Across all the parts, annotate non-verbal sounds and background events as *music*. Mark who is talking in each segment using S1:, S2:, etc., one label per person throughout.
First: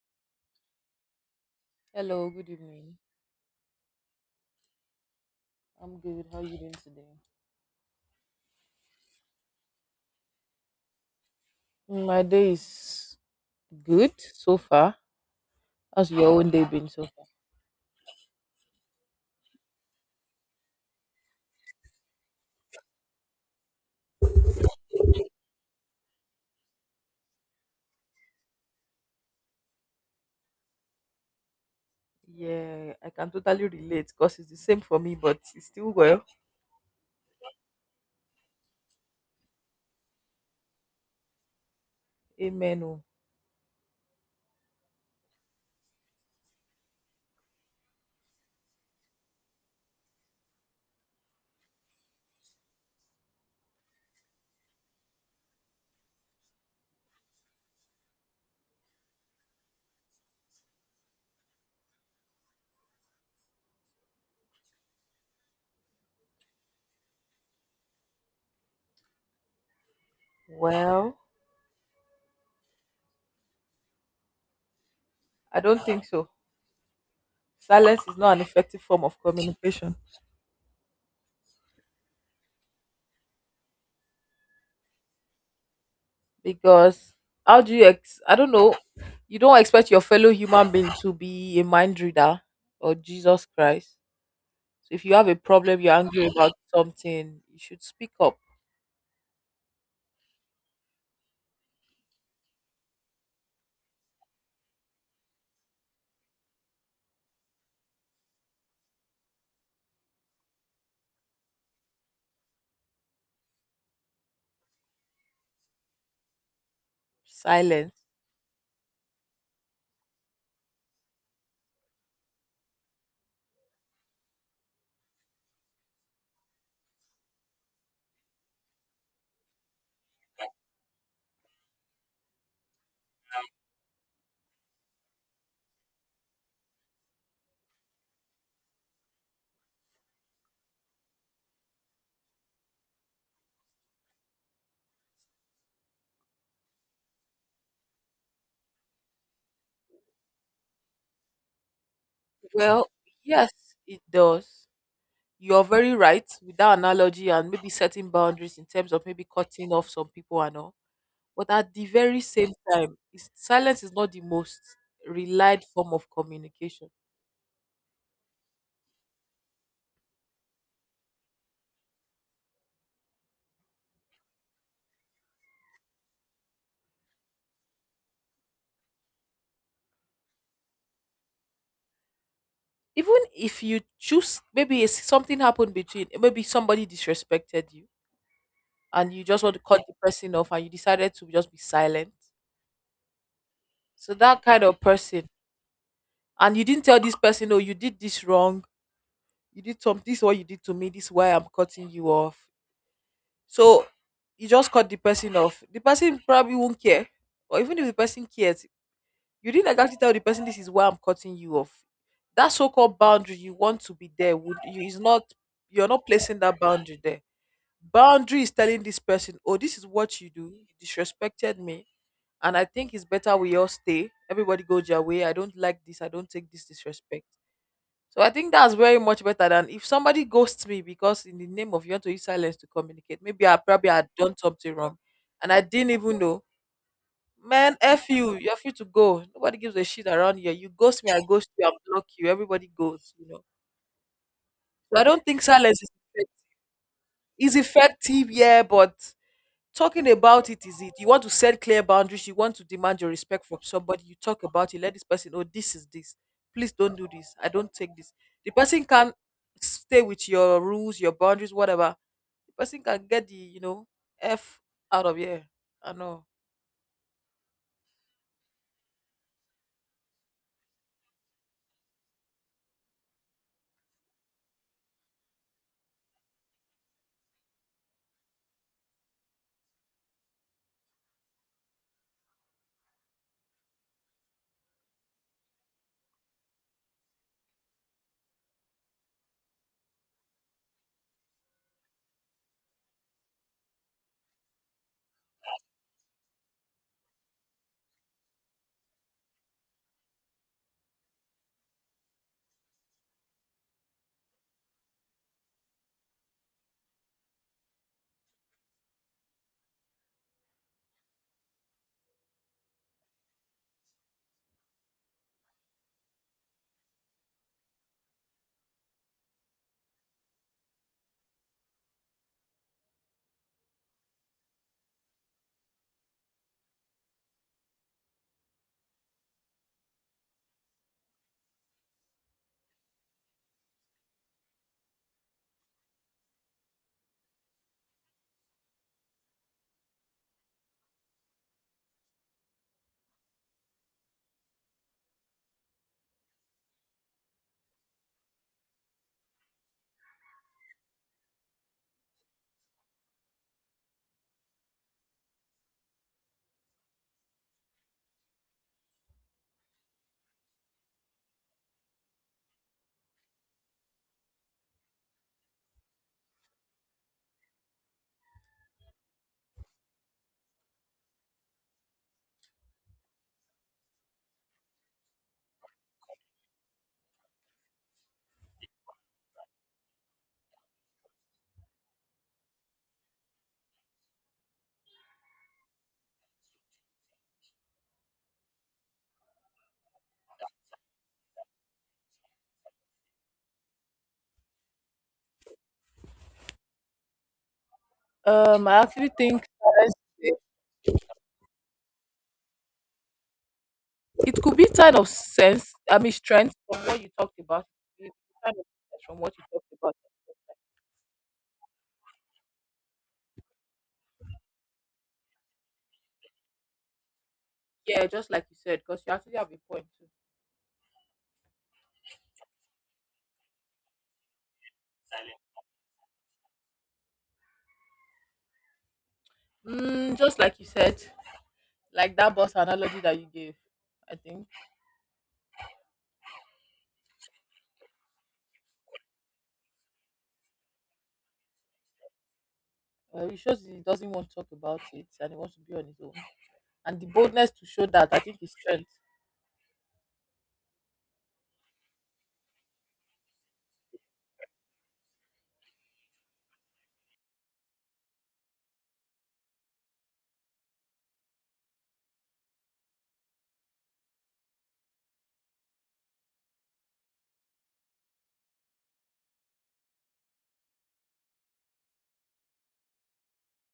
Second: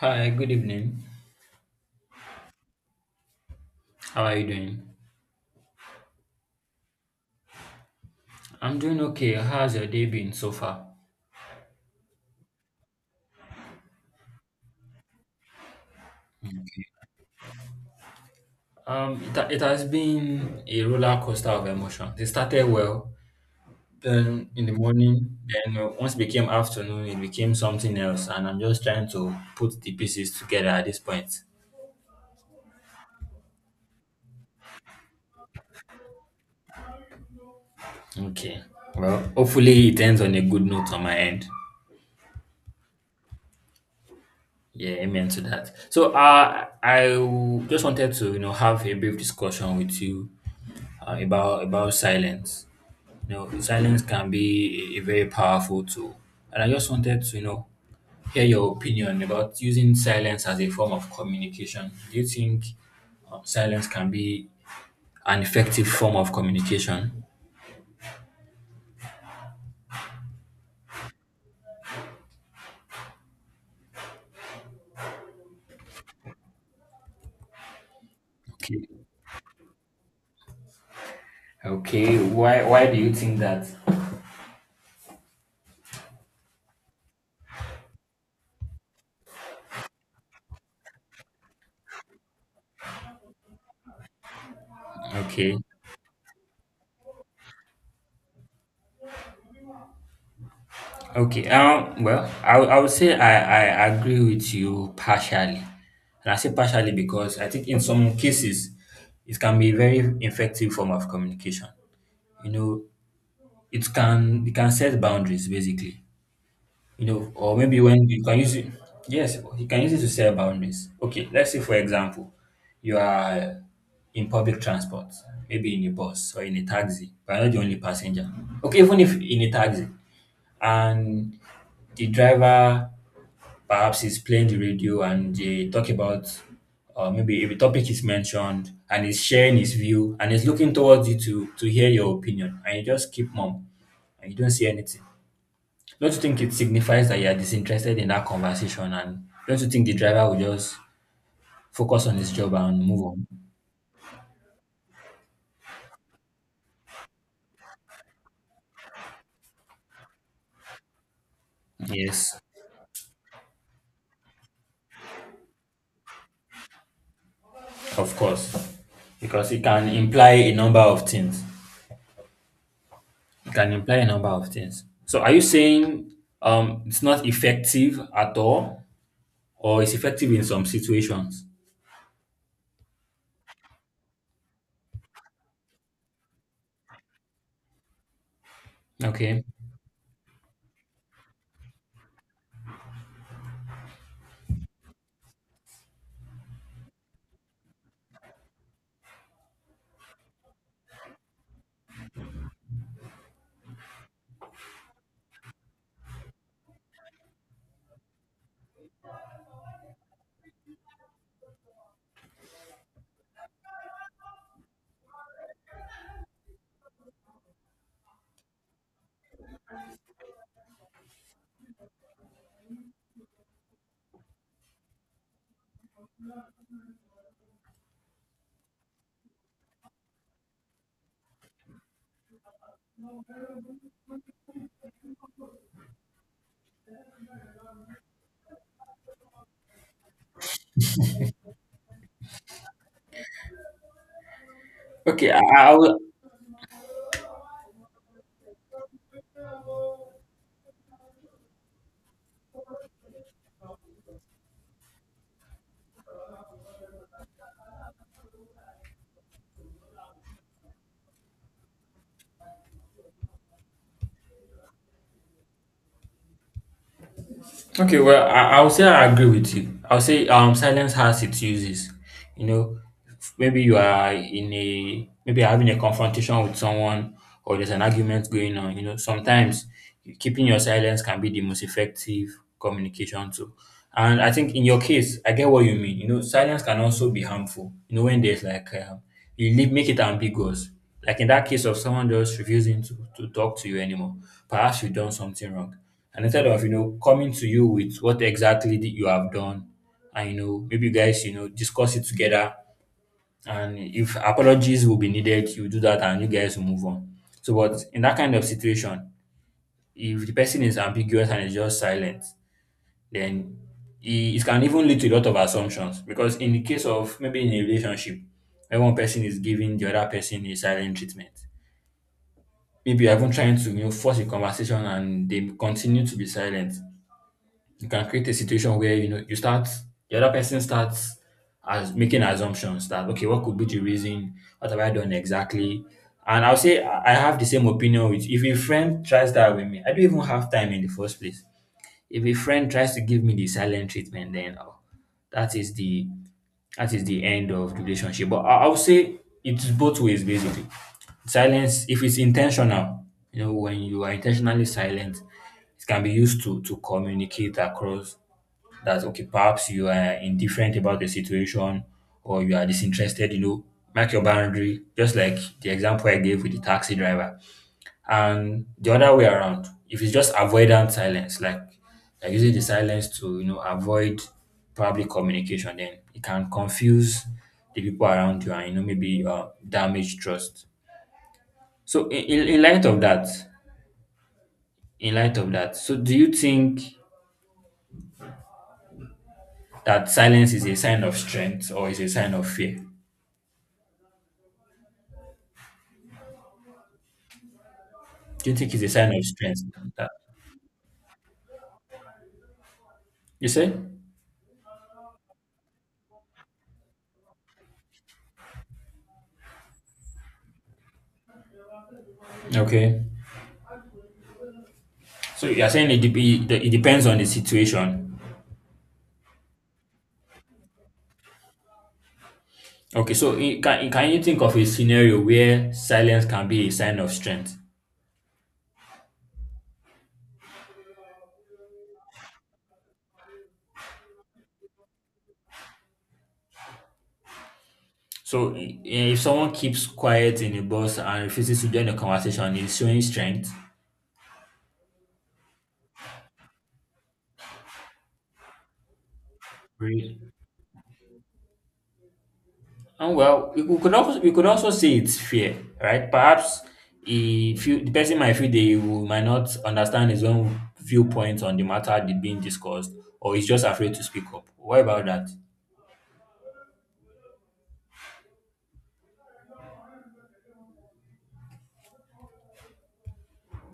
S1: Hi, good evening.
S2: Hello, good evening.
S1: How are you doing?
S2: I'm good. How are you doing today?
S1: I'm doing okay. How's your day been so far?
S2: My day is good so far. How's your own day been so
S1: Okay.
S2: far?
S1: It has been a roller coaster of emotions. It started well, then in the morning, then once it became afternoon, it became something else, and I'm just trying to put the pieces together at this point.
S2: Yeah, I can totally relate because it's the same for me, but it's still well.
S1: Okay. Well, hopefully it ends on a good note on my end.
S2: Amen. Oh.
S1: Yeah, amen to that. So, I just wanted to have a brief discussion with you about silence. You know, silence can be a very powerful tool. And I just wanted to hear your opinion about using silence as a form of communication. Do you think silence can be an effective form of communication?
S2: Well, I don't think so. Silence is not an effective form
S1: Okay.
S2: of communication
S1: Okay. Why do you think that?
S2: because how do you, I don't know, you don't expect your fellow human being to be a mind reader or Jesus Christ. So if you have a
S1: Okay.
S2: problem, you're angry about something, you should speak up.
S1: Okay. Well, I would say I agree with you partially. And I say partially because I think in some cases it can be a very effective form of communication. You know, you can set boundaries basically, or maybe
S2: Silence.
S1: when you can use it. Yes, you can use it to set boundaries. Okay, let's say, for example, you are in public transport, maybe in a bus or in a taxi, but you're not the only passenger. Okay, even if in a taxi, and the driver perhaps is playing the radio and they talk about, or maybe if a topic is mentioned and he's sharing his view and he's looking towards you to hear your opinion, and you just keep mum and you don't say anything. Don't you think it signifies that you are disinterested in that conversation? And don't you think the driver will just focus on his job and
S2: Well,
S1: move on?
S2: yes, it does. You're very right with that analogy and maybe setting boundaries in terms of maybe cutting off some people and all. But at the very
S1: Yes,
S2: same time, is silence is not the most relied form of communication.
S1: of course, because it can imply a number of things. It can imply a number of things. So, are you saying it's not effective at all, or it's effective in some situations?
S2: Even if you choose, maybe it's something happened between, maybe somebody disrespected you and you just
S1: Okay,
S2: want to cut the person off and you decided to just be silent. So that kind of person, and you didn't tell this person, "Oh, you did this wrong, you did some, this is what you did to me, this is why I'm cutting you off." So you just cut the person off, the person probably won't care, or even if the person cares, you didn't like actually tell the person this is why I'm cutting you off. That so-called boundary you want to be there would you is not, you're not placing that boundary there. Boundary is telling this person, oh, this is what you do, you disrespected me, and I think it's better we all stay, everybody goes your way, I don't like this, I don't take this disrespect. So I think that's very much better than if somebody ghosts me because in the name of you want to use silence to communicate. Maybe I probably had done something wrong and I didn't even know. Man, F you, you're free to go. Nobody gives a shit around here. You ghost me, I ghost you, I block you, everybody goes, So I don't
S1: okay, I,
S2: think
S1: I
S2: silence is
S1: will.
S2: effective. Is effective, yeah, but talking about it is it, you want to set clear boundaries, you want to demand your respect from somebody, you talk about it, let this person know this is this. Please don't do this, I don't take this. The person can stay with your rules, your boundaries, whatever. The person can get the, f out of here. I know.
S1: Okay, well, I'll say I agree with you. I'll say silence has its uses. You know, maybe you are in a maybe you're having a confrontation with someone, or there's an argument going on. You know, sometimes keeping your silence can be the most effective communication tool. And I think in your case, I get what you mean. You know, silence can also be harmful. You know, when there's like you leave, make it ambiguous. Like in that case of someone just refusing to talk to you anymore, perhaps you've done something wrong, and instead of coming to you with what exactly that you have done, and maybe you guys discuss it together, and if apologies will be needed you do that and you guys will move on. So but in that kind of situation, if the person is ambiguous and is just silent, then it can even lead to a lot of assumptions, because in the case of maybe in a relationship where one person is giving the other person a silent treatment, maybe you're even trying to force a conversation and they continue to be silent. You can create a situation where you know you start the other person starts as making assumptions that okay, what could be the reason, what have I done exactly? And I'll say I have the same opinion with, if a friend tries that with me, I don't even have time in the first place. If a friend tries to give me the silent treatment, then oh, that is the that is the end of the relationship. But I'll say it's both ways basically. Silence, if it's intentional, when you are intentionally silent, it can be used to communicate across that okay, perhaps you are indifferent about the situation, or you are disinterested, you know, mark your boundary, just like the example I gave with the taxi driver. And the other way around, if it's just avoidant silence, like using the silence to avoid probably communication, then it can confuse the people around you, and maybe damage trust. So in light of that, in light of that, so do you think that silence is a sign of strength or is a sign of fear? Do you think
S2: I
S1: it's a
S2: actually
S1: sign of
S2: think
S1: strength?
S2: that
S1: That you say?
S2: it could be kind of sense. I mean, strength from what you talked about. It could be kind of strength from what you talked about.
S1: Okay. So you are saying it it depends on the
S2: Yeah,
S1: situation.
S2: just like you said, because you actually have a point too.
S1: Okay. So can you think of a scenario where silence can be a sign of strength?
S2: Mm, just like you said, like that bus analogy that you gave, I think
S1: So if someone keeps quiet in a bus and refuses to join the conversation, is showing
S2: it
S1: strength.
S2: shows he doesn't want to talk about it and he wants to be on his own. And the boldness to show that, I think, is strength.
S1: Really? And well, we could also say it's fear, right? Perhaps he feel the person might feel they will, might not understand his own viewpoint on the matter that being discussed, or he's just afraid to speak up. What about that?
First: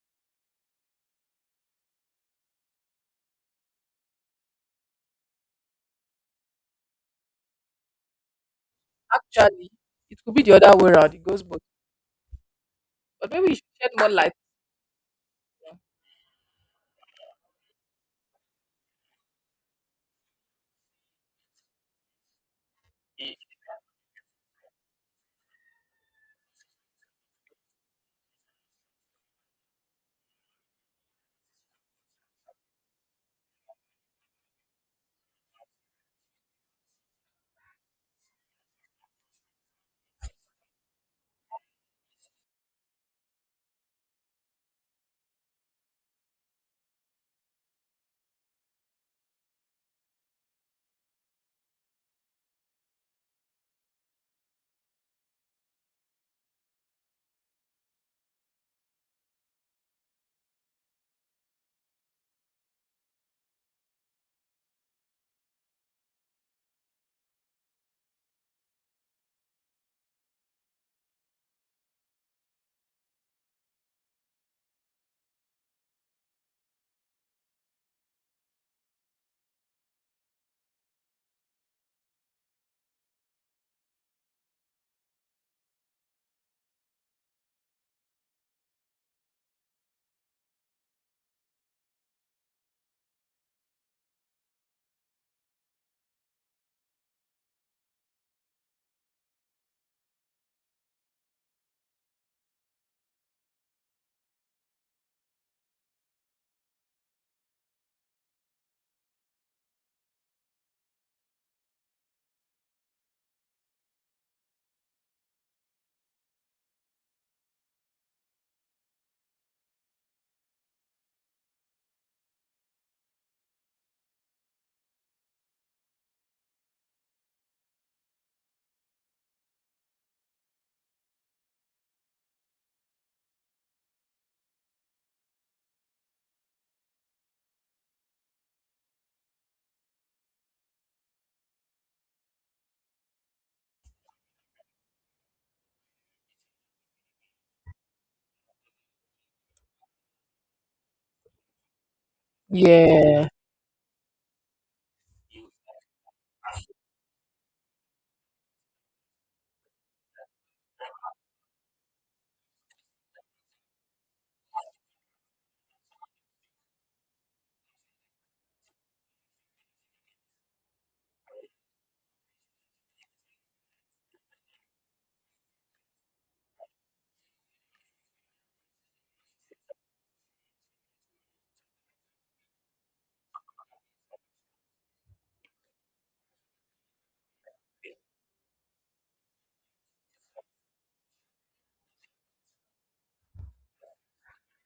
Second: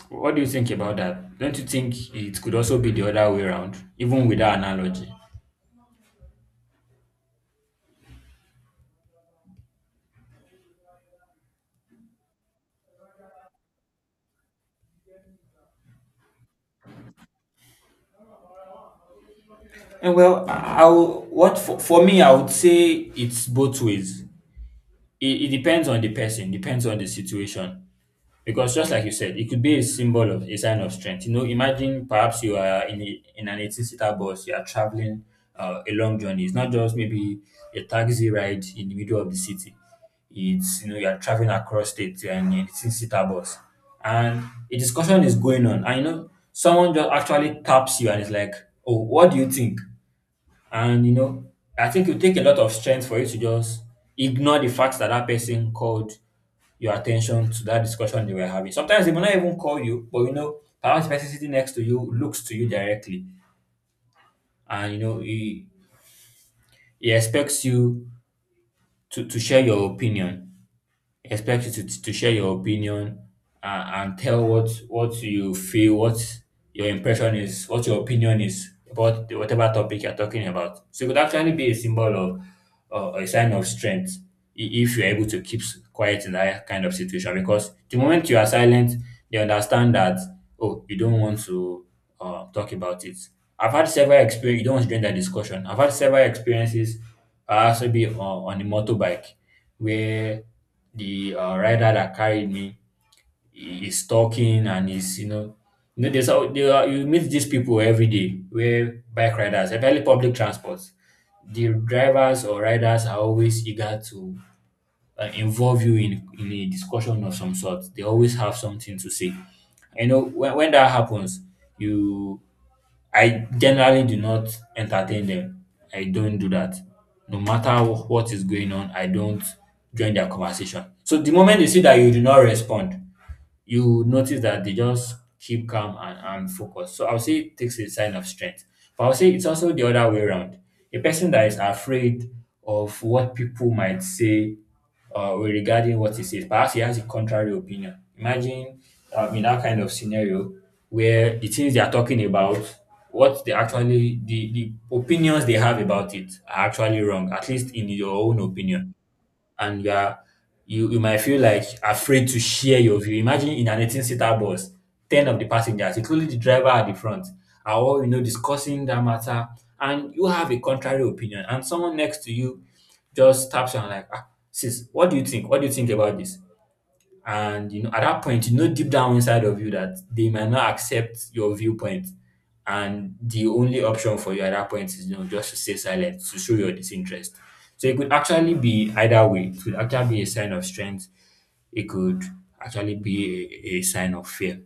S1: What do you think about that? Don't you think it could also be the other way around, even with that analogy?
S2: Actually, it could be the other way around. It goes both. But maybe you should shed more light.
S1: And well, I will, what for me, I would say it's both ways. It depends on the person, depends on the situation. Because just like you said, it could be a symbol of a sign of strength. You know, imagine perhaps you are in in an 18 seater bus, you are traveling a long journey. It's not just maybe a taxi ride in the middle of the city. It's you are traveling across states, you are in an 18 seater bus, and a discussion is going on. And someone just actually taps you and is like, "Oh, what do you think?" And I think it will take a lot of strength for you to just ignore the fact that that person called your attention to that discussion they were having. Sometimes they may not even call you, but perhaps the person sitting next to you looks to you directly and he expects you to share your opinion. Expect you to share your opinion and tell what you feel, what your impression is, what your opinion is about whatever topic you're talking about. So it could actually be a symbol of a sign of strength if you're able to keep quiet in that kind of situation. Because the moment you are silent, they understand that oh, you don't want to talk about it. I've had several experiences. You don't want to join that discussion. I've had several experiences. I also be on the motorbike where the rider that carried me is talking and is there are, you meet these people every day where bike riders, especially public transports, the drivers or riders, are always eager to involve you in a discussion of some sort. They always have something to say. You know when that happens, you I generally do not entertain them. I don't do that. No matter what is going on, I don't join their conversation. So the moment they see that you do not respond, you notice that they just keep calm and focused. So I would say it takes a sign of strength. But I would say it's also the other way around. A person that is afraid of what people might say regarding what he says, perhaps he has a contrary opinion. Imagine in that kind of scenario where the things they are talking about,
S2: Yeah.
S1: the opinions they have about it are actually wrong, at least in your own opinion, and you you might feel like afraid to share your view. Imagine in an 18 seater bus, 10 of the passengers, including the driver at the front, are all discussing that matter, and you have a contrary opinion, and someone next to you just taps you and like, ah, sis, what do you think? What do you think about this? And at that point, you know deep down inside of you that they might not accept your viewpoint. And the only option for you at that point is just to stay silent, to show your disinterest. So it could actually be either way. It could actually be a sign of strength. It could actually be a sign of fear.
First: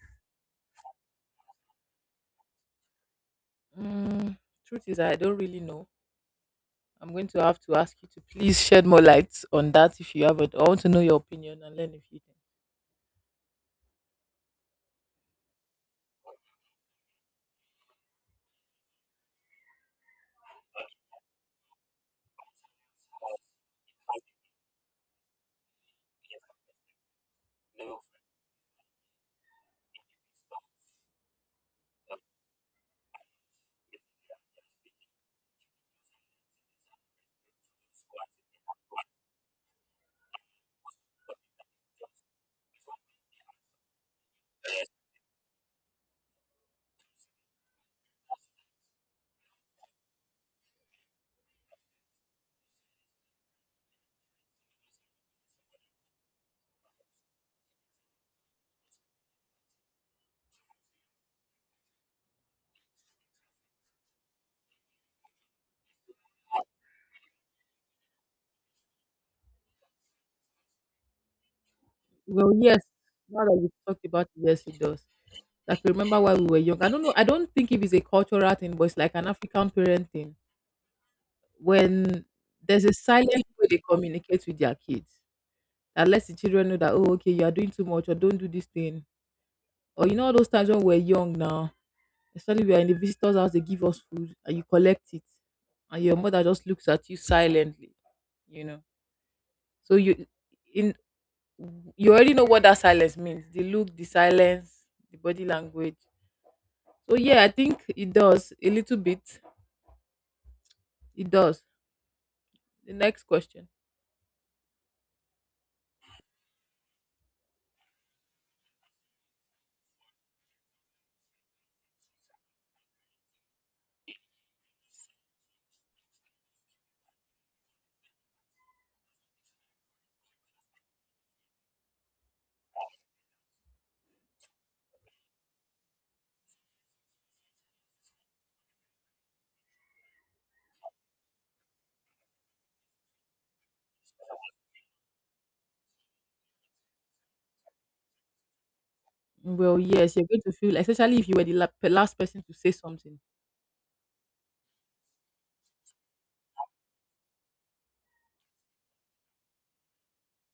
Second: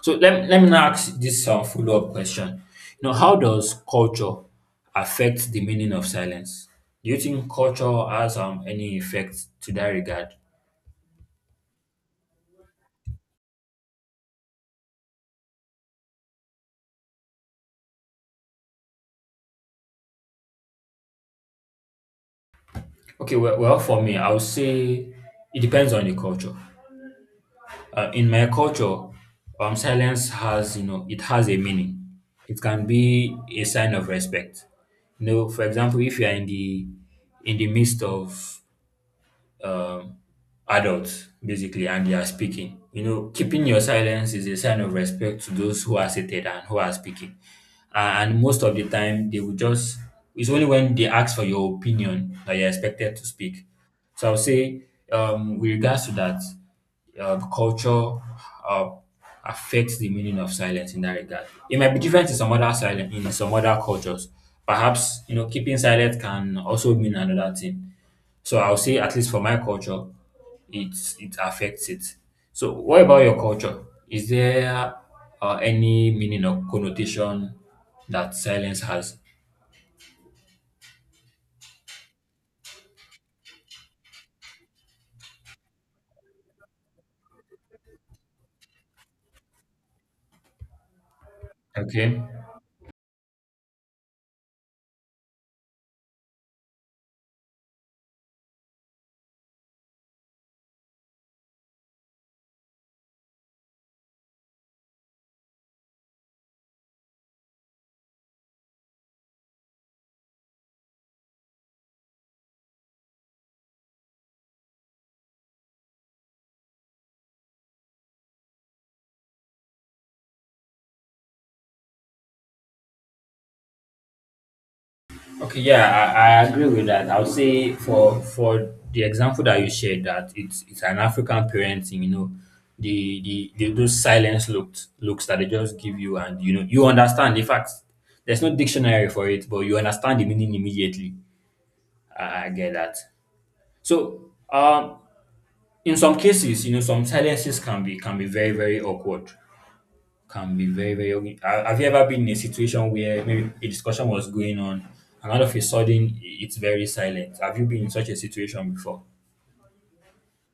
S1: So let me now ask this follow up question. You know, how does culture
S2: Mm, truth is, I don't
S1: affect
S2: really
S1: the
S2: know.
S1: meaning of silence? Do
S2: I'm
S1: you
S2: going to
S1: think
S2: have to ask
S1: culture
S2: you to
S1: has
S2: please shed
S1: any
S2: more
S1: effect
S2: light
S1: to
S2: on
S1: that
S2: that if you
S1: regard?
S2: have it. I want to know your opinion and learn if you can.
S1: Okay, well, well, for me, I would say it depends on the culture. In my culture, silence has, it has a meaning. It can be a sign of respect. You know, for example, if you are in the midst of um, adults basically, and they are speaking. You know, keeping your silence is a sign of respect to those who are seated and who are speaking. And most of the time, it's only when they ask for your opinion that you're expected to speak. So I would say, with regards to that, culture uh, affects the meaning of silence in that regard. It might be different in some other silence in some other cultures. Perhaps, you know, keeping silent can also mean another thing. So I'll say, at least for my culture, it it affects it.
S2: Well,
S1: So
S2: yes.
S1: what about your
S2: Now that we've
S1: culture?
S2: talked about
S1: Is
S2: it, yes, it
S1: there
S2: does. I could
S1: any
S2: remember while
S1: meaning
S2: we were
S1: or
S2: young. I don't know. I don't
S1: connotation
S2: think if it's a
S1: that
S2: cultural thing,
S1: silence
S2: but it's like
S1: has?
S2: an African parenting. When there's a silent way they communicate with their kids, that lets the children know that, oh, okay, you are doing too much, or don't do this thing, or you know all those times when we're young now,
S1: Okay.
S2: especially we are in the visitor's house, they give us food and you collect it, and your mother just looks at you silently, you know. So you in you already know what that silence means. The look, the silence, the body language. So yeah, I think it does a little bit. It does. The next question.
S1: Okay. Yeah, I agree with that. I'll say, for the example that you shared, that it's an African parenting. You know, the those silence looks that they just give you, and you know you understand. In fact, there's no dictionary for it, but you understand the meaning immediately. I get that. So, in some cases, you know, some silences can be very, very awkward.
S2: Well, yes, you're going to
S1: Can be
S2: feel,
S1: very, very
S2: especially if you
S1: awkward.
S2: were the
S1: Ha- Have you ever
S2: last
S1: been in a
S2: person to say
S1: situation
S2: something.
S1: where maybe a discussion was going on, and all of a sudden, it's very silent? Have you been in such a situation before?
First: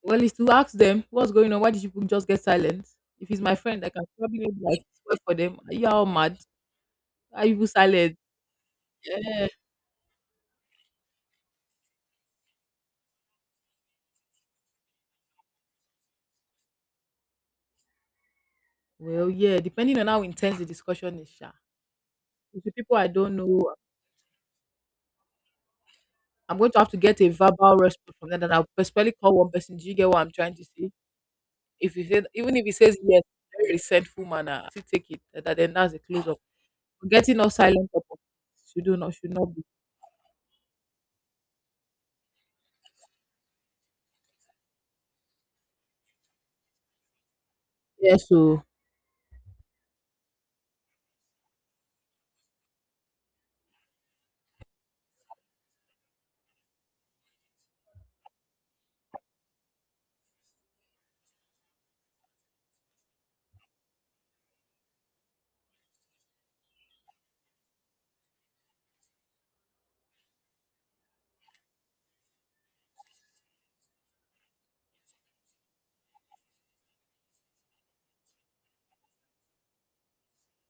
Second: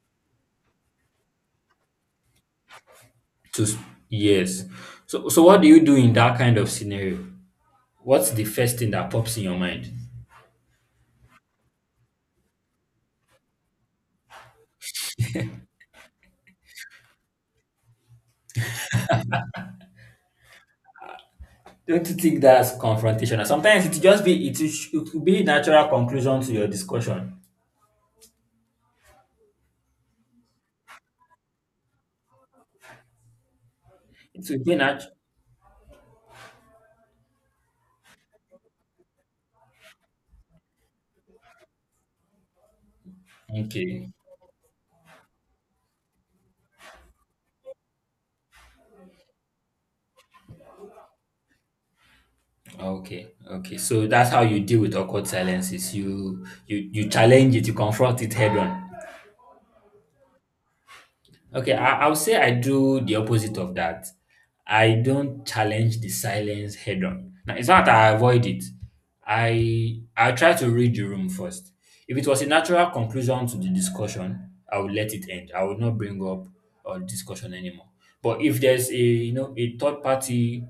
S2: Well, is to ask them what's going on. Why did you people just get silent? If it's my
S1: To s-
S2: friend, I can probably be
S1: yes.
S2: like swear
S1: So
S2: for
S1: so
S2: them.
S1: what do
S2: Are
S1: you
S2: you
S1: do
S2: all
S1: in that
S2: mad?
S1: kind of scenario?
S2: Are you people silent?
S1: What's the first thing that pops in
S2: Yeah.
S1: your mind?
S2: Well, yeah, depending on how intense the discussion is, sha.
S1: Don't you think
S2: If
S1: that's
S2: the people I don't
S1: confrontational?
S2: know,
S1: Sometimes it just be it, is- it will be a natural conclusion to
S2: I'm
S1: your
S2: going to have to get a
S1: discussion.
S2: verbal response from them, and I'll personally call one person. Do you get what I'm trying to say? If you say, even if he says yes, very resentful
S1: It
S2: manner,
S1: will
S2: I
S1: be
S2: still take
S1: natural.
S2: it. Then that's a close up. Getting all silent about should do not should not be.
S1: Okay.
S2: Yes, so
S1: Okay, okay. So that's how you deal with awkward silences. You challenge it, you confront it head on. Okay, I'll say I do the opposite of that. I don't challenge the silence head on. Now, it's not that I avoid it. I try to read the room first. If it was a natural conclusion to the discussion, I would let it end. I would not bring up a discussion anymore. But if there's a you know a third party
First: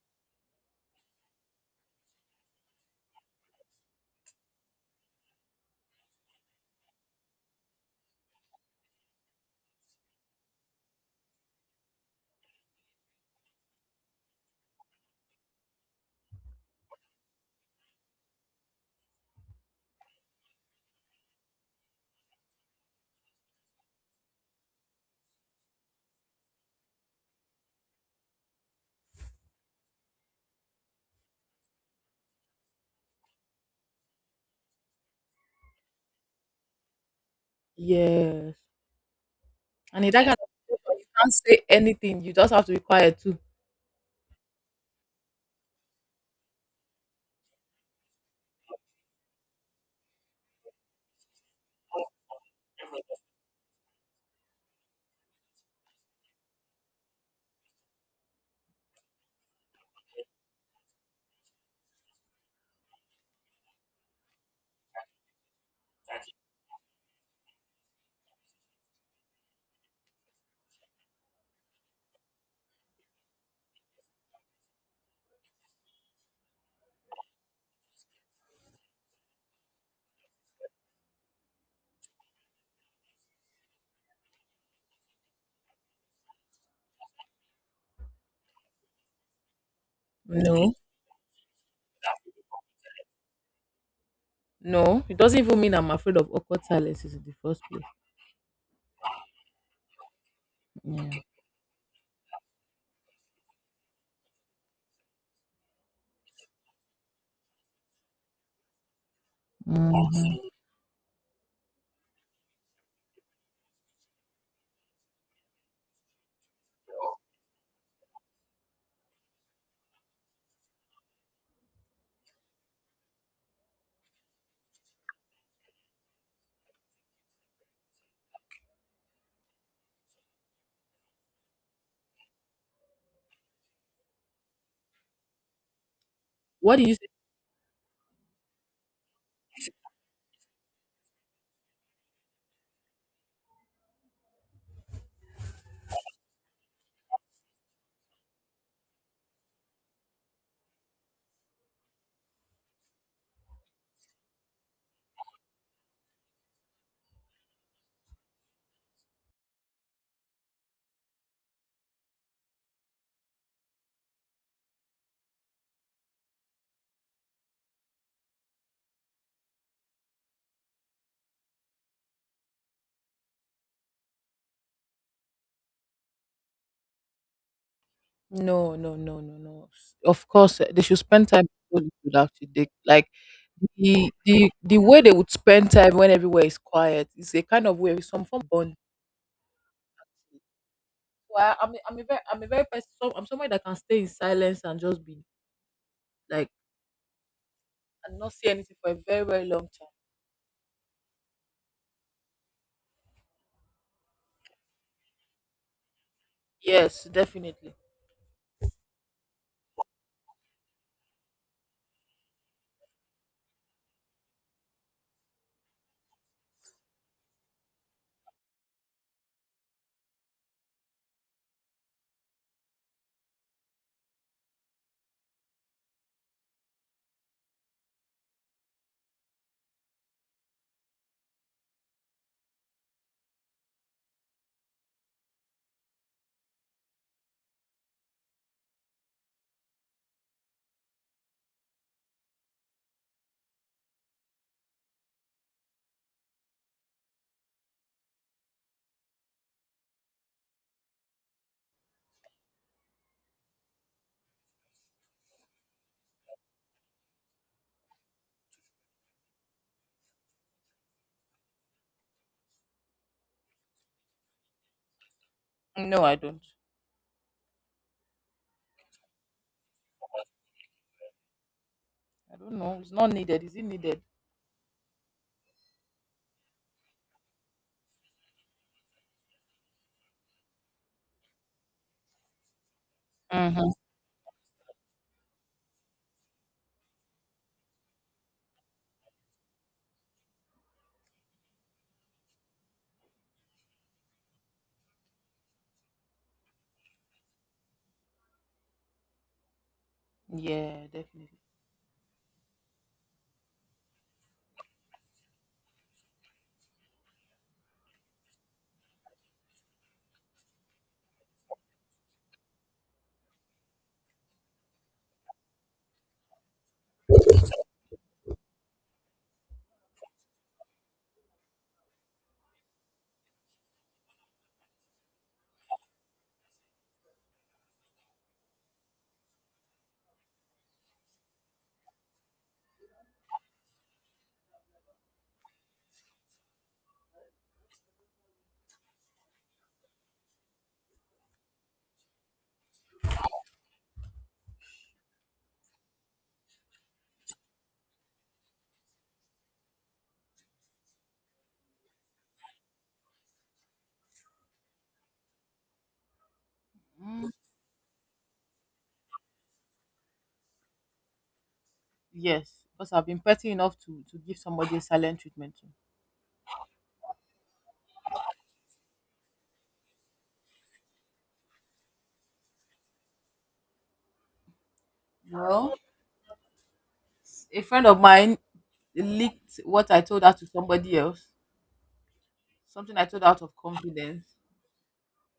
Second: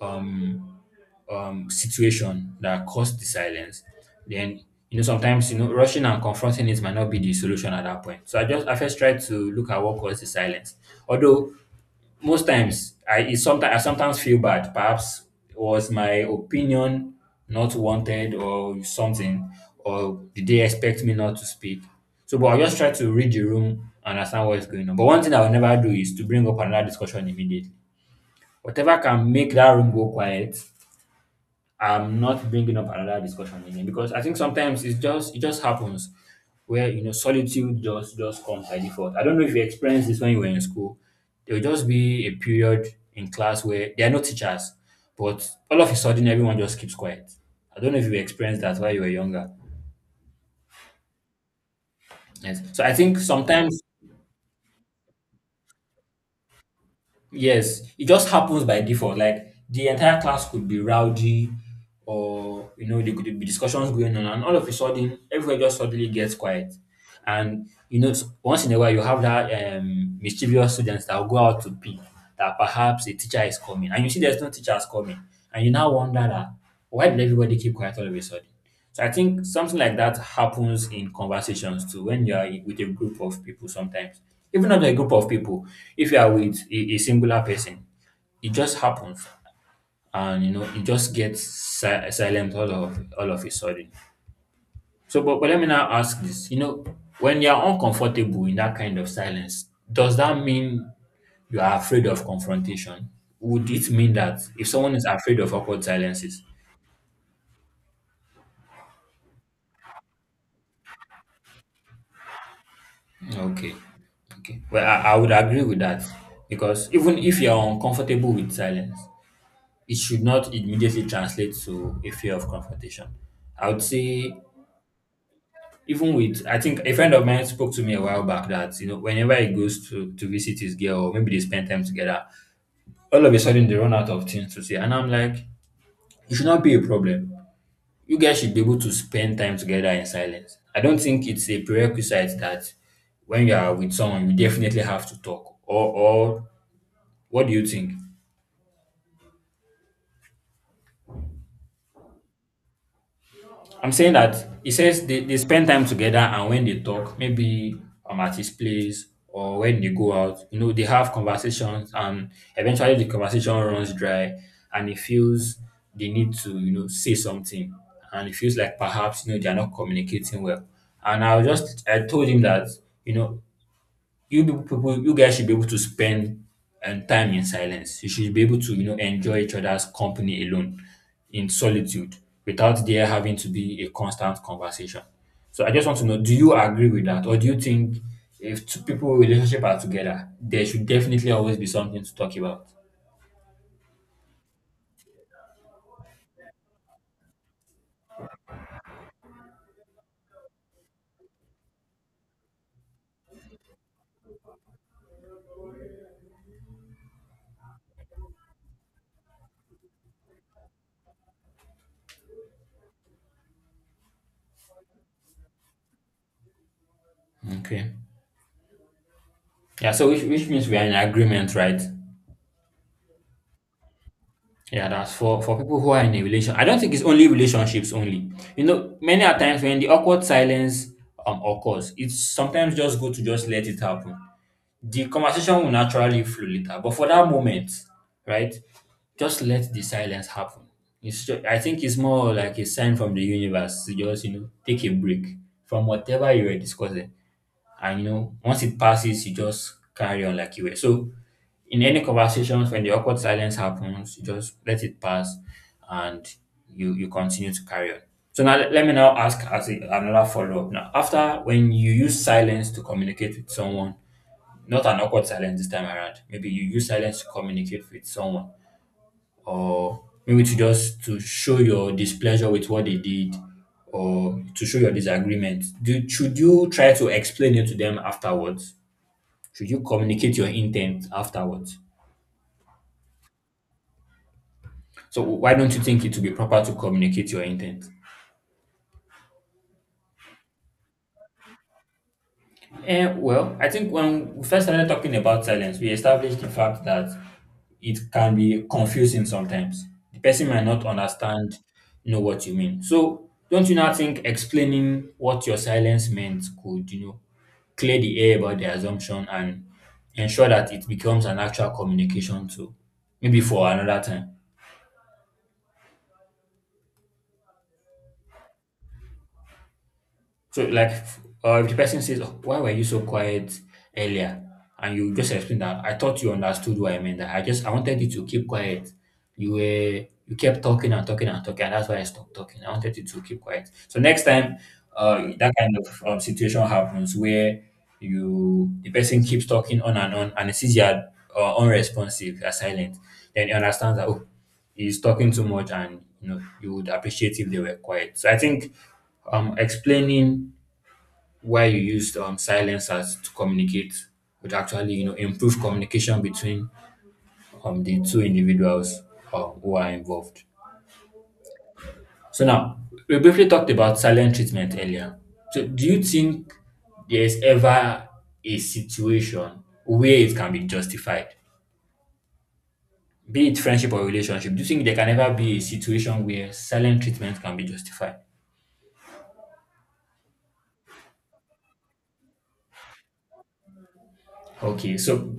S1: um situation that caused the silence, then sometimes rushing and confronting it might not be the solution at that point. So I first try to look at what caused the silence. Although most times, I it sometimes I sometimes feel bad. Perhaps was my opinion not wanted or something, or did they expect me not to speak? So, but I just try to read the room and understand what is going on. But one thing I will never do is to bring up another discussion immediately. Whatever can make that room go quiet, I'm not bringing up another discussion again, because I think sometimes it just happens, where solitude just
S2: yes.
S1: comes by default. I don't know if you
S2: And
S1: experienced
S2: in
S1: this
S2: that
S1: when
S2: kind
S1: you were
S2: of
S1: in school.
S2: situation, you can't
S1: There
S2: say
S1: will just
S2: anything.
S1: be a
S2: You just have to be
S1: period
S2: quiet
S1: in
S2: too.
S1: class where there are no teachers, but all of a sudden everyone just keeps quiet. I don't know if you experienced that while you were younger. Yes. So I think sometimes, yes, it just happens by default. Like, the entire class could be rowdy, or there could be discussions going on, and all of a sudden everyone just suddenly gets quiet. And once in a while, you have that mischievous students that will go out to pee, that perhaps a teacher is coming, and you see there's no teachers coming, and you now wonder that why did everybody keep quiet all of a sudden? So I think something like that happens in conversations too when you are with a group of people sometimes. Even not a group of people, if you are with a singular person, it just happens, and you know
S2: No.
S1: it just gets silent all of a sudden.
S2: No. It
S1: So,
S2: doesn't
S1: but let
S2: even
S1: me
S2: mean
S1: now
S2: I'm afraid
S1: ask
S2: of
S1: this. You
S2: awkward
S1: know,
S2: silences in the
S1: when you're
S2: first place.
S1: uncomfortable in that kind of silence, does that mean
S2: Yeah.
S1: you are afraid of confrontation? Would it mean that if someone is afraid of awkward silences?
S2: Hmm.
S1: Okay. Okay. Well, I would agree with that, because even if you're uncomfortable with silence, it should not immediately translate to a fear of confrontation. I would say, I think a friend of mine spoke to me a while back that, you know, whenever he goes to visit his girl, or maybe they spend time together, all of a sudden they run out of things to say. And I'm like, it should not be
S2: What
S1: a
S2: do you say?
S1: problem. You guys should be able to spend time together in silence. I don't think it's a prerequisite that when you are with someone, you definitely have to talk. Or what do you think? I'm saying that he says they spend time together, and when they talk, maybe I'm at his place or when they go out, you know, they have conversations, and eventually the conversation runs dry, and he feels they need to, you know, say something, and it feels like perhaps, you know, they're not communicating well. And I told him that, you know, you people, people you guys should be able to spend time in silence. You should be able to,
S2: No, no, no, no,
S1: enjoy each
S2: no.
S1: other's
S2: Of
S1: company
S2: course, eh,
S1: alone
S2: they should spend time
S1: in
S2: with people
S1: solitude,
S2: without they,
S1: without there
S2: like
S1: having to be a
S2: the
S1: constant
S2: the the
S1: conversation.
S2: way they would
S1: So I
S2: spend
S1: just
S2: time
S1: want to
S2: when
S1: know, do
S2: everywhere
S1: you
S2: is
S1: agree with
S2: quiet
S1: that?
S2: is
S1: Or
S2: a
S1: do you
S2: kind of
S1: think
S2: way some form of
S1: if
S2: bond.
S1: two people relationship are together, there should definitely always
S2: Well,
S1: be something to talk
S2: I'm a very
S1: about?
S2: person. So I'm someone that can stay in silence and just be like and not see anything for a very very long time. Yes, definitely.
S1: Okay. Yeah, so which means we are in agreement, right? Yeah, that's for people who are in a relation. I don't think it's only relationships only. You know, many a times when the awkward silence occurs, it's sometimes just good to just let it happen. The conversation will naturally flow later, but for that moment, right? Just let the silence happen. It's just, I think it's more like a sign from the universe to just take a break from whatever you were discussing. And once it passes, you just carry on like you were. So in any conversations when the awkward silence happens, you just let it pass, and you continue to carry on. So now, let me now ask, as another follow-up, now after, when you use silence to communicate with someone, not an awkward silence this time
S2: No, I
S1: around,
S2: don't.
S1: maybe you use silence to communicate with someone, or maybe to just to show your
S2: I
S1: displeasure
S2: don't
S1: with
S2: know.
S1: what
S2: It's
S1: they
S2: not
S1: did,
S2: needed. Is it needed?
S1: or to show your disagreement, do should you try to explain it to them afterwards? Should you communicate your intent afterwards?
S2: Mm-hmm.
S1: So why don't you think it would be proper to communicate your intent? Well, I think when we first started talking about silence, we established the fact that it can be confusing sometimes. The person might not
S2: Yeah, definitely.
S1: understand, you know what you mean. So don't you now think explaining what your silence meant could, clear the air about the assumption, and ensure that it becomes an actual communication tool, maybe for another time? So, like, if the person says, oh, "Why were you so quiet earlier?" And you just explain that, I thought you understood what I meant. That I wanted you to keep quiet. You kept talking and talking and talking, and that's why I stopped talking. I wanted you to keep quiet. So next time, that kind of situation happens where you the person keeps talking on, and it sees you are unresponsive, you are silent, then he understands that. Oh, is talking too much, and you know you would appreciate if they were quiet. So I think explaining why you used silence as to communicate would actually improve communication between the two individuals, who are involved. So
S2: Yes,
S1: now,
S2: because I've
S1: we
S2: been
S1: briefly
S2: petty
S1: talked
S2: enough
S1: about
S2: to
S1: silent
S2: give
S1: treatment
S2: somebody a
S1: earlier.
S2: silent treatment. To.
S1: So do you think there's ever a situation where it can be justified, be it friendship or relationship? Do you think there can ever be a
S2: Well,
S1: situation where silent treatment can
S2: a
S1: be
S2: friend of
S1: justified?
S2: mine leaked what I told her to somebody else. Something I told her out of confidence.
S1: Okay, so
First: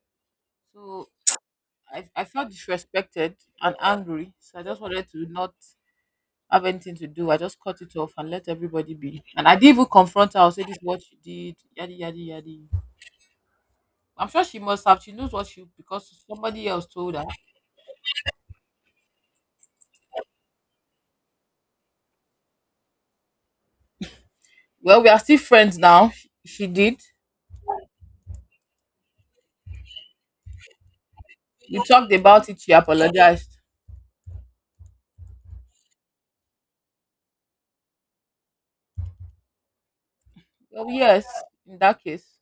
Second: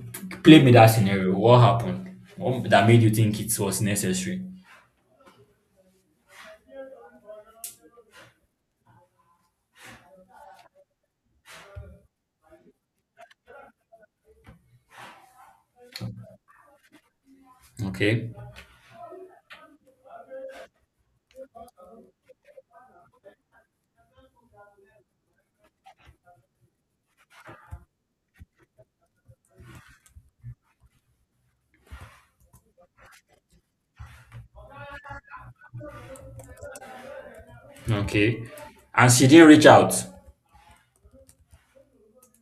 S1: play me that
S2: So
S1: scenario. What happened?
S2: I felt
S1: What that made you
S2: disrespected
S1: think it
S2: and
S1: was
S2: angry.
S1: necessary?
S2: So I just wanted to not have anything to do. I just cut it off and let everybody be. And I didn't even confront her. I'll say, this is what she did, yadi, yadi, yadi. I'm sure she must have. She knows what she, because somebody else told her.
S1: Okay,
S2: Well, we are still friends now. She did. We talked about it. She apologized.
S1: okay. And she didn't reach out.
S2: Well, yes, in that case,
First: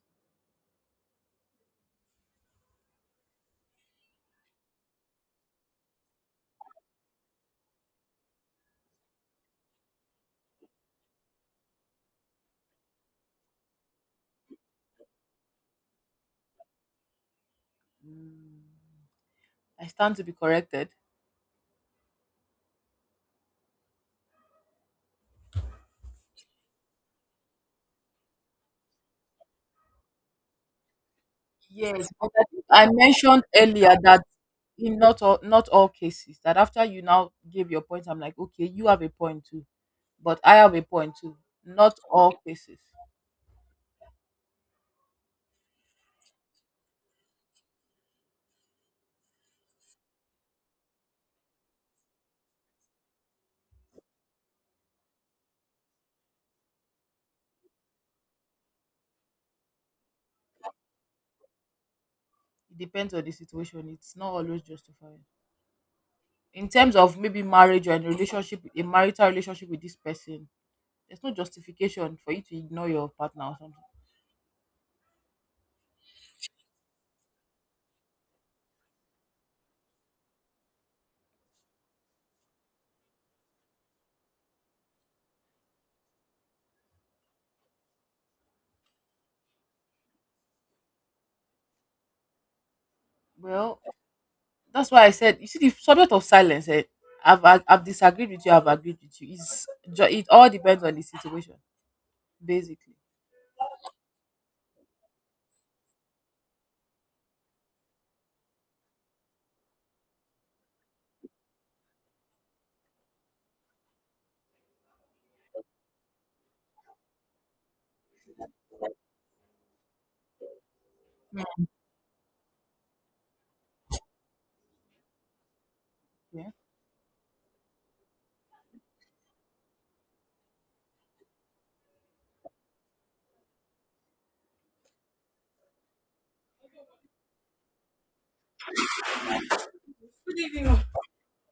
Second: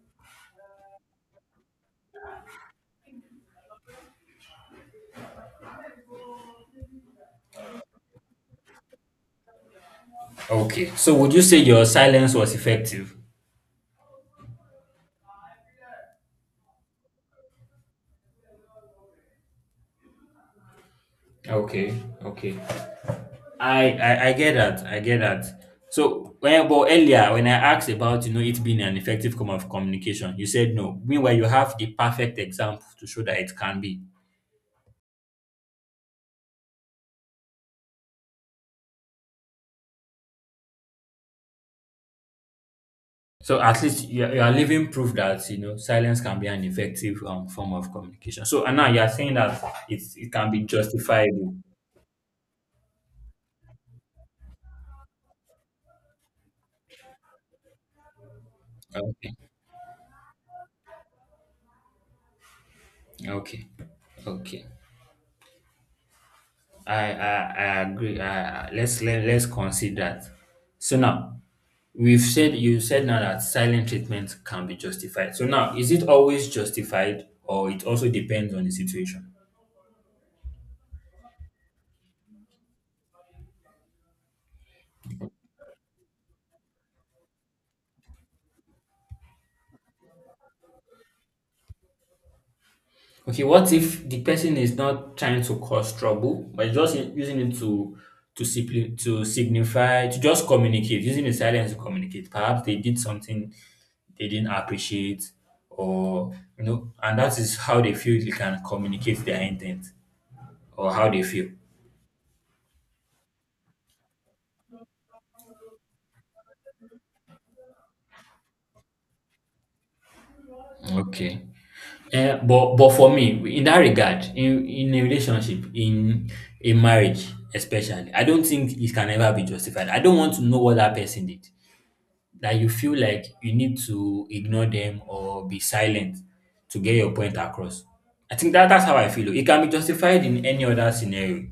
S1: Okay, so would you say your silence was effective?
S2: mm, I stand to be corrected.
S1: Okay, okay. I get that. I get that. So when but earlier when I asked about, it being an effective form of communication, you said no. Meanwhile, you have the
S2: Yes, but
S1: perfect
S2: I think
S1: example
S2: I
S1: to show that
S2: mentioned
S1: it can
S2: earlier
S1: be.
S2: that in not all cases that after you now gave your point, I'm like, okay, you have a point too. But I have a point too. Not all cases.
S1: So at least you are leaving proof that you know silence can be an effective form of communication. So and now you are saying that it can be justifiable. Okay,
S2: It depends on the
S1: okay,
S2: situation. It's not always
S1: okay.
S2: justified. In terms
S1: I
S2: of maybe
S1: I, I
S2: marriage or a
S1: agree.
S2: relationship,
S1: I, I-
S2: a
S1: let's let,
S2: marital
S1: let's
S2: relationship with this
S1: consider that.
S2: person,
S1: So
S2: there's no
S1: now
S2: justification
S1: we've
S2: for you
S1: said
S2: to
S1: you
S2: ignore
S1: said
S2: your
S1: now that
S2: partner or something.
S1: silent treatment can be justified. So now is it always justified or it also depends on the situation? Okay, what
S2: Well,
S1: if the person is
S2: that's why I
S1: not
S2: said
S1: trying
S2: you
S1: to
S2: see the
S1: cause
S2: subject of
S1: trouble,
S2: silence.
S1: but
S2: Eh,
S1: just using it
S2: I've disagreed
S1: to
S2: with you. I've
S1: simply
S2: agreed with
S1: to
S2: you.
S1: signify to
S2: It
S1: just
S2: all depends on
S1: communicate,
S2: the
S1: using the
S2: situation,
S1: silence to communicate. Perhaps they
S2: basically.
S1: did something they didn't appreciate, or you know, and that is how they feel they can communicate their intent or how they feel. Okay. But for me, in that regard, in a relationship, in
S2: Yeah.
S1: a marriage especially, I don't think it can ever be justified. I don't want to know what that person did, that you feel like you need to ignore them or be silent to get your point across. I think that that's how I feel. It can be justified in any other scenario,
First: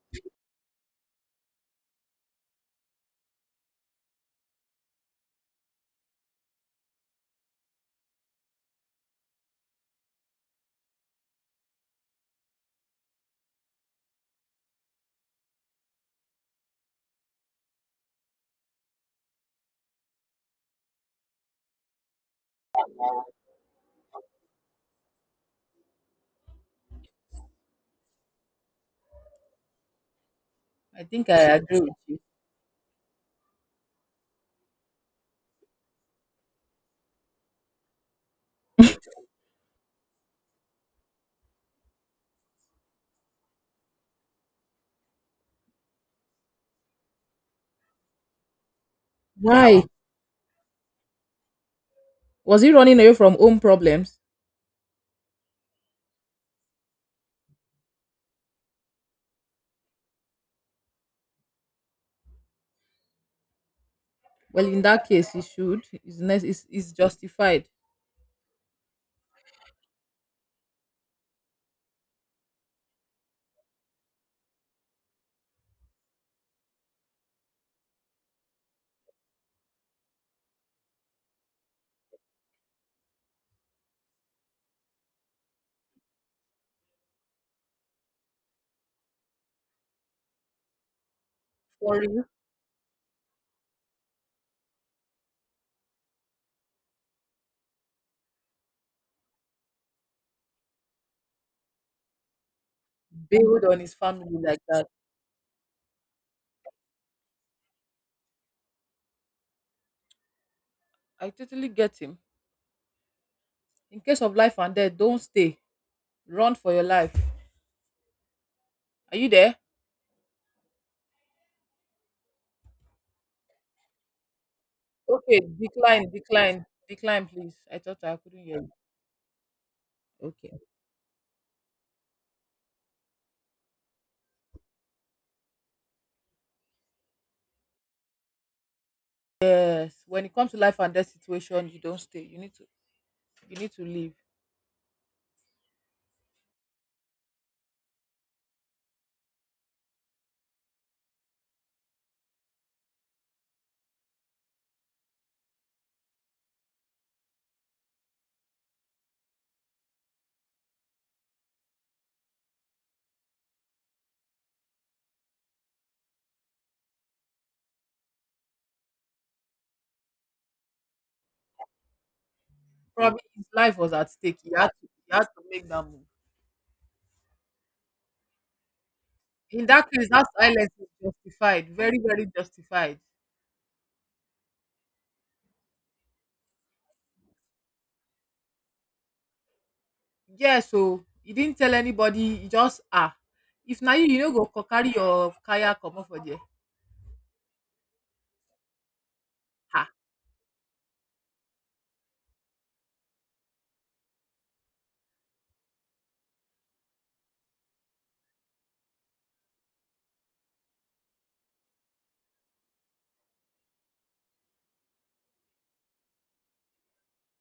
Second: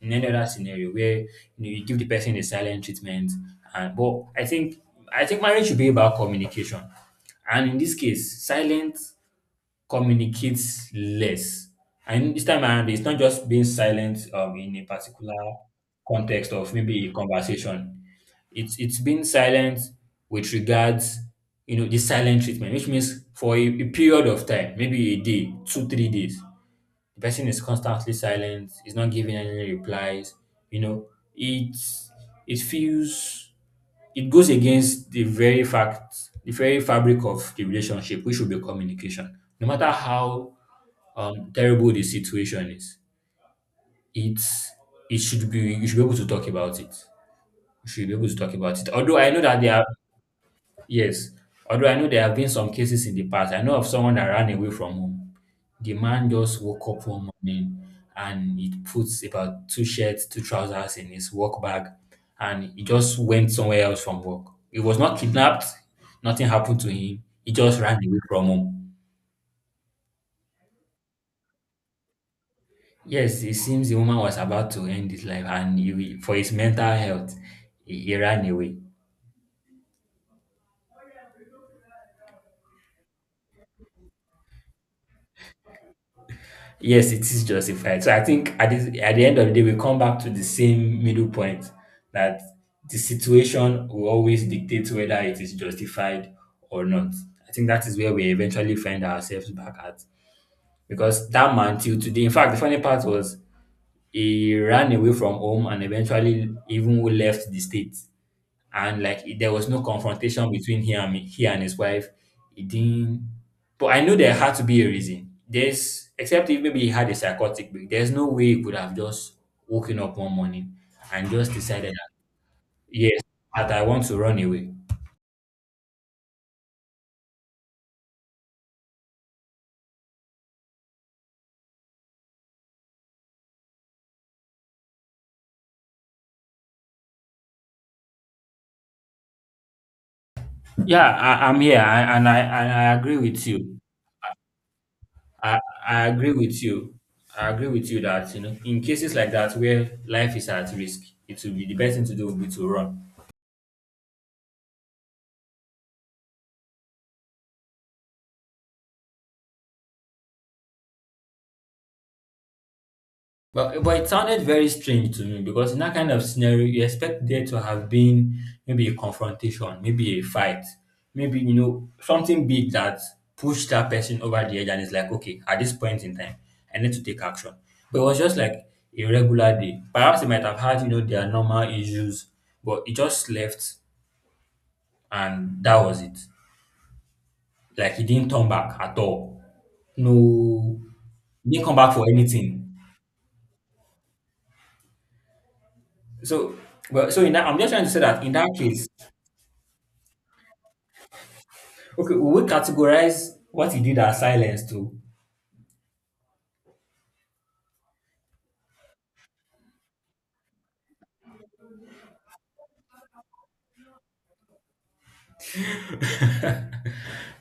S1: in any other scenario where you, know, you give the person a silent treatment. And but I think marriage should be about communication, and in this case, silence communicates less. And this time around, it's not just being silent in a particular context of maybe a conversation. It's been silent with regards, you know, the silent treatment, which means for a period of time, maybe a day, two, 3 days, the person is constantly silent, is not giving any replies, you
S2: I
S1: know,
S2: think I agree with
S1: it's
S2: you.
S1: it feels it goes against the very fact, the very fabric of the relationship, which should be communication. No matter how terrible the situation is, it's it should be you should be able to talk about it. You should be able to talk about it. Although I know that there are—
S2: Why
S1: Yes, although I know there have been
S2: was
S1: some
S2: he running
S1: cases
S2: away
S1: in the
S2: from
S1: past.
S2: home
S1: I know of someone
S2: problems?
S1: that ran away from home. The man just woke up one morning and he puts about two shirts, two trousers in his work bag and he just went somewhere else from work.
S2: Well,
S1: He
S2: in
S1: was
S2: that
S1: not
S2: case, it
S1: kidnapped,
S2: should.
S1: nothing happened to
S2: It's
S1: him. He
S2: justified.
S1: just ran away from home. Yes, it seems the woman was about to end his life and he, for his mental health, he ran away. Yes, it is justified. So I think at the end of the day, we come back to the same middle point
S2: For you,
S1: that the situation will always dictate whether it is justified or not. I think that is where we eventually find ourselves back at. Because that man, till today, in fact, the funny part was
S2: build on his family
S1: he
S2: like that.
S1: ran away from home and eventually even left the state and like there was no confrontation between him and me,
S2: I
S1: he and
S2: totally
S1: his
S2: get
S1: wife.
S2: him.
S1: It didn't, but I
S2: In
S1: know
S2: case
S1: there
S2: of
S1: had
S2: life
S1: to
S2: and
S1: be a
S2: death, don't
S1: reason.
S2: stay.
S1: There's, except
S2: Run
S1: if
S2: for
S1: maybe
S2: your
S1: he had
S2: life.
S1: a psychotic break. There's no way he could have
S2: Are you
S1: just
S2: there?
S1: woken up one morning and just decided that yes, that I want to run away.
S2: Okay, decline, decline, decline, please. I thought I couldn't hear you. Okay. Yes. When it comes to life and
S1: Yeah,
S2: death
S1: I'm
S2: situation, you
S1: here,
S2: don't stay.
S1: and I and I agree with
S2: You need
S1: you.
S2: to leave.
S1: I I agree with you. I agree with you that you know in cases like that where life is at risk, it will be the best thing to do would be to run. But it sounded very strange to me because in that kind of scenario, you expect there to have been maybe a confrontation, maybe a fight, maybe you know something big that
S2: Probably his
S1: pushed
S2: life
S1: that
S2: was at
S1: person
S2: stake.
S1: over the edge, and it's like,
S2: He had
S1: okay,
S2: to
S1: at
S2: make
S1: this
S2: that move.
S1: point in time, I need to take action. But it was just like a regular
S2: In
S1: day.
S2: that case,
S1: Perhaps
S2: that
S1: they might have
S2: silence
S1: had
S2: is
S1: you know their normal
S2: justified. Very,
S1: issues,
S2: very
S1: but it
S2: justified.
S1: just left, and that was it. Like he didn't turn back at all.
S2: Yeah,
S1: No,
S2: so he
S1: he
S2: didn't
S1: didn't
S2: tell
S1: come back for
S2: anybody. He
S1: anything.
S2: just ah, if na you, you know, go carry your kaya come off for there.
S1: So, but so in that, I'm just trying to say that in that case,
S2: Ha.
S1: okay, we will categorize what he did as silence too.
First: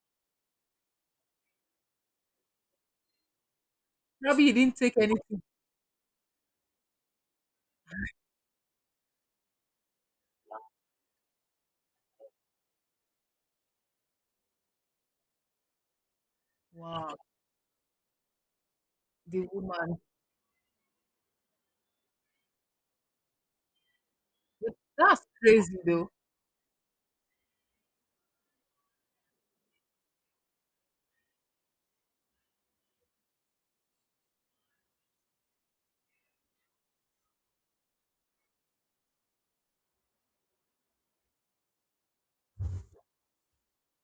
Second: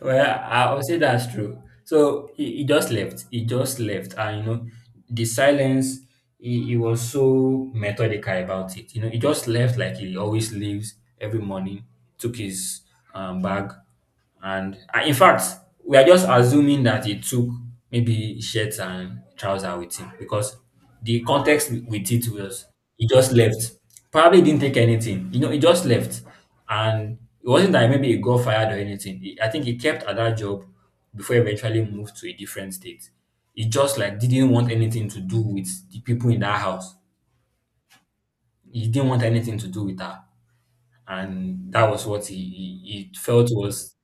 S1: Well, would say that's true. So he just left. He just left, and you
S2: Probably he
S1: know,
S2: didn't take
S1: the
S2: anything.
S1: silence. He was so methodical about it. You know, he just left like he always leaves every morning. Took his bag, and in fact, we are just assuming that
S2: Wow,
S1: he took maybe shirt and
S2: the
S1: trouser with
S2: woman.
S1: him because the context with it was he just left. Probably didn't take
S2: That's
S1: anything. You know, he
S2: crazy
S1: just
S2: though.
S1: left. And it wasn't that maybe he got fired or anything. I think he kept at that job before he eventually moved to a different state. He just like didn't want anything to do with the people in that house. He didn't want anything to do with her. And that was what he felt was—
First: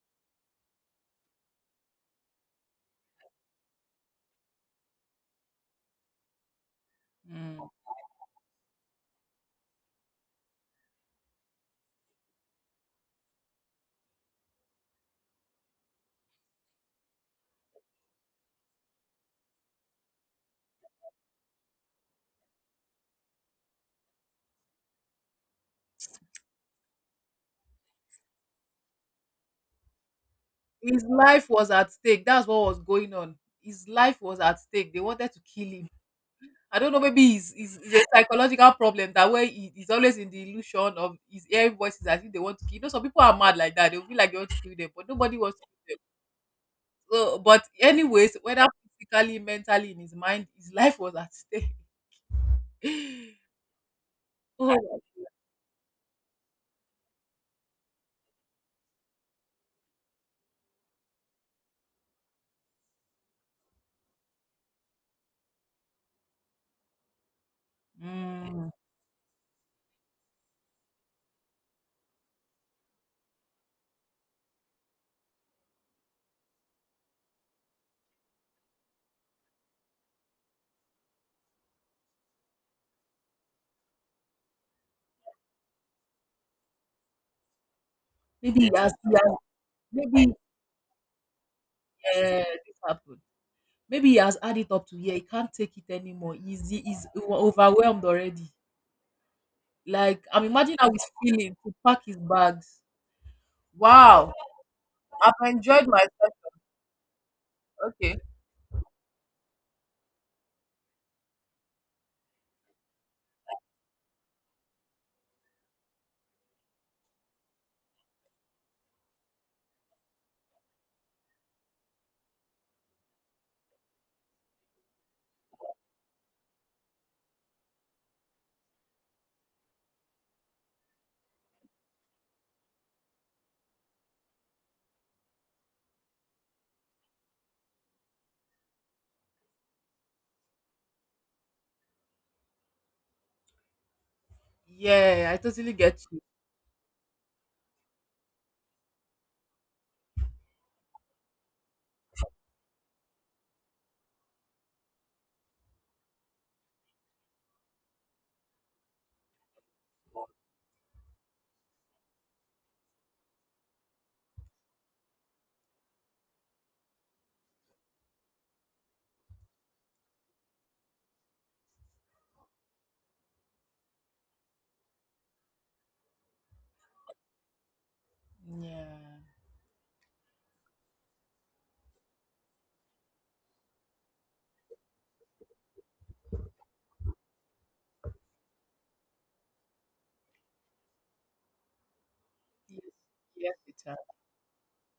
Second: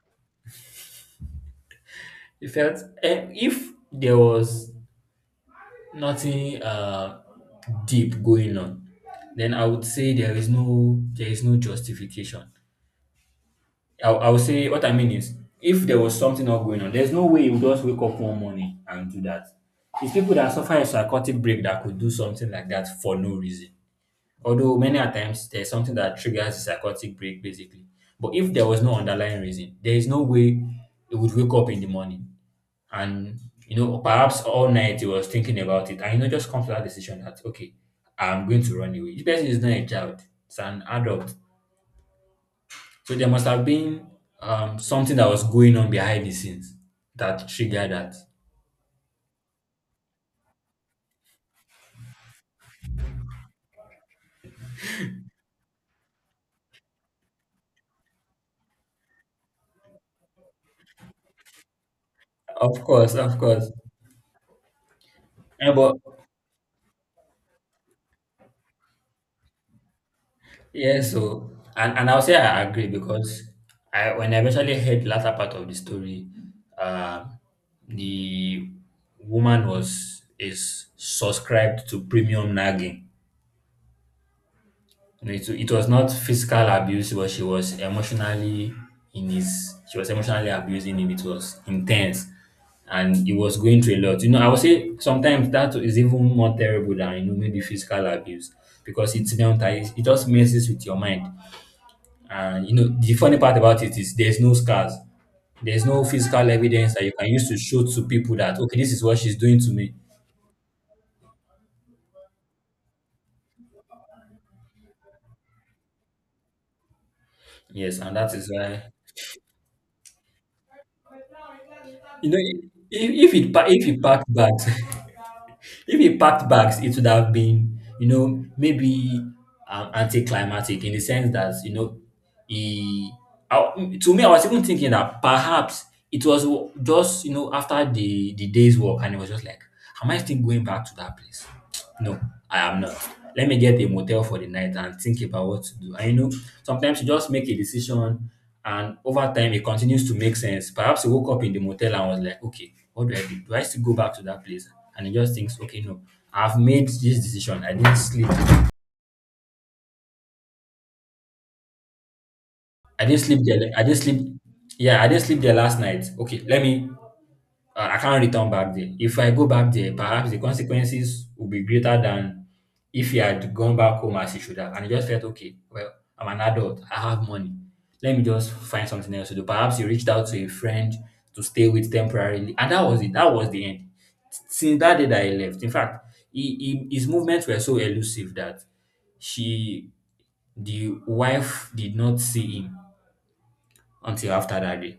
S1: he felt eh, if there was nothing
S2: Mm.
S1: deep going on, then I would say there is no— there is no justification. I would say what I mean is if there was something not going on, there's no way you would just wake up one morning and do that. It's people that suffer a psychotic break that could do something like that for no reason. Although many a times there's something that triggers a psychotic break basically. But if there was no underlying reason, there is no way
S2: His
S1: it would
S2: life
S1: wake up
S2: was
S1: in the
S2: at stake.
S1: morning.
S2: That's what was going on.
S1: And you
S2: His
S1: know,
S2: life was
S1: perhaps
S2: at
S1: all
S2: stake. They
S1: night he was
S2: wanted to
S1: thinking
S2: kill him.
S1: about it, and you know, just come to
S2: I
S1: that
S2: don't know.
S1: decision
S2: Maybe
S1: that okay,
S2: it's a
S1: I'm going
S2: psychological
S1: to run
S2: problem
S1: away. This
S2: that way
S1: person is not a
S2: he's always
S1: child;
S2: in the
S1: it's an
S2: illusion of
S1: adult.
S2: his hearing voices as if they want to kill. You know, some
S1: So
S2: people
S1: there
S2: are
S1: must
S2: mad
S1: have
S2: like that. They
S1: been
S2: feel like they want to kill them, but
S1: something that
S2: nobody
S1: was
S2: wants. To,
S1: going on behind the scenes
S2: so,
S1: that
S2: but
S1: triggered that.
S2: anyways, whether physically, mentally, in his mind, his *laughs* life was at stake. *laughs* Oh,
S1: Of course, of course. Yeah, but
S2: mm,
S1: yeah, so and I'll say I agree because I— when I eventually heard the latter part of the story, um, the woman was— is subscribed to premium nagging. No, it was not physical abuse, but she was
S2: maybe
S1: emotionally
S2: he
S1: in
S2: has
S1: his. She was
S2: maybe
S1: emotionally abusing him. It was intense,
S2: this
S1: and
S2: happened.
S1: he was going through a
S2: Maybe he
S1: lot. You
S2: has
S1: know, I would
S2: added up
S1: say
S2: to here. He
S1: sometimes
S2: can't take
S1: that
S2: it
S1: is even
S2: anymore.
S1: more terrible
S2: He's
S1: than you know maybe physical
S2: overwhelmed
S1: abuse
S2: already.
S1: because it's mental. It
S2: Like
S1: just
S2: I'm
S1: messes
S2: imagining
S1: with
S2: how
S1: your
S2: he's
S1: mind,
S2: feeling to pack his
S1: and you
S2: bags.
S1: know the funny part about it is
S2: Wow,
S1: there's no scars,
S2: I've
S1: there's
S2: enjoyed
S1: no
S2: myself.
S1: physical evidence that you can use to show to
S2: Okay.
S1: people that okay, this is what she's doing to me. Yes, and that is why you know if if it packed bags. *laughs* If he packed bags, it would have been, you know, maybe anticlimactic in the sense that, you know, he. I, to me, I was even thinking that perhaps it was just, you know, after the day's work and it was just like, am I still going back to that place? No, I am not. Let me get a motel for the night and think
S2: Yeah, I
S1: about what
S2: totally
S1: to do.
S2: get
S1: And
S2: you.
S1: you know, sometimes you just make a decision, and over time it continues to make sense. Perhaps you woke up in the motel and was like, okay, what do I do? Do I still go back to that place? And it just thinks, okay, no, I've made this decision. I didn't sleep. I didn't sleep there. I didn't sleep. Yeah, I didn't sleep there last night. Okay, let me— uh, I can't return back there. If I go back there, perhaps the consequences will be greater than if he had gone back home as he should have. And he just felt, okay, well, I'm an adult. I have money. Let me just find something
S2: Yeah.
S1: else to do. Perhaps he reached out to a friend to stay with temporarily. And that was it. That was the end. Since that day that he left, in fact, his movements were so elusive that she, the wife, did not see him
S2: Yes, yes, it has.
S1: until after that day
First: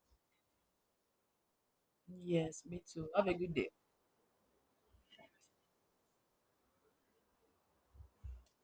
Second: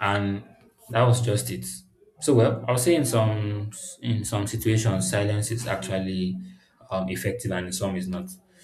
S1: and that was just it. So
S2: Yes,
S1: well, I'll
S2: me
S1: say in
S2: too. Have a good day.
S1: some— in some situations, silence is actually effective, and in some is not. So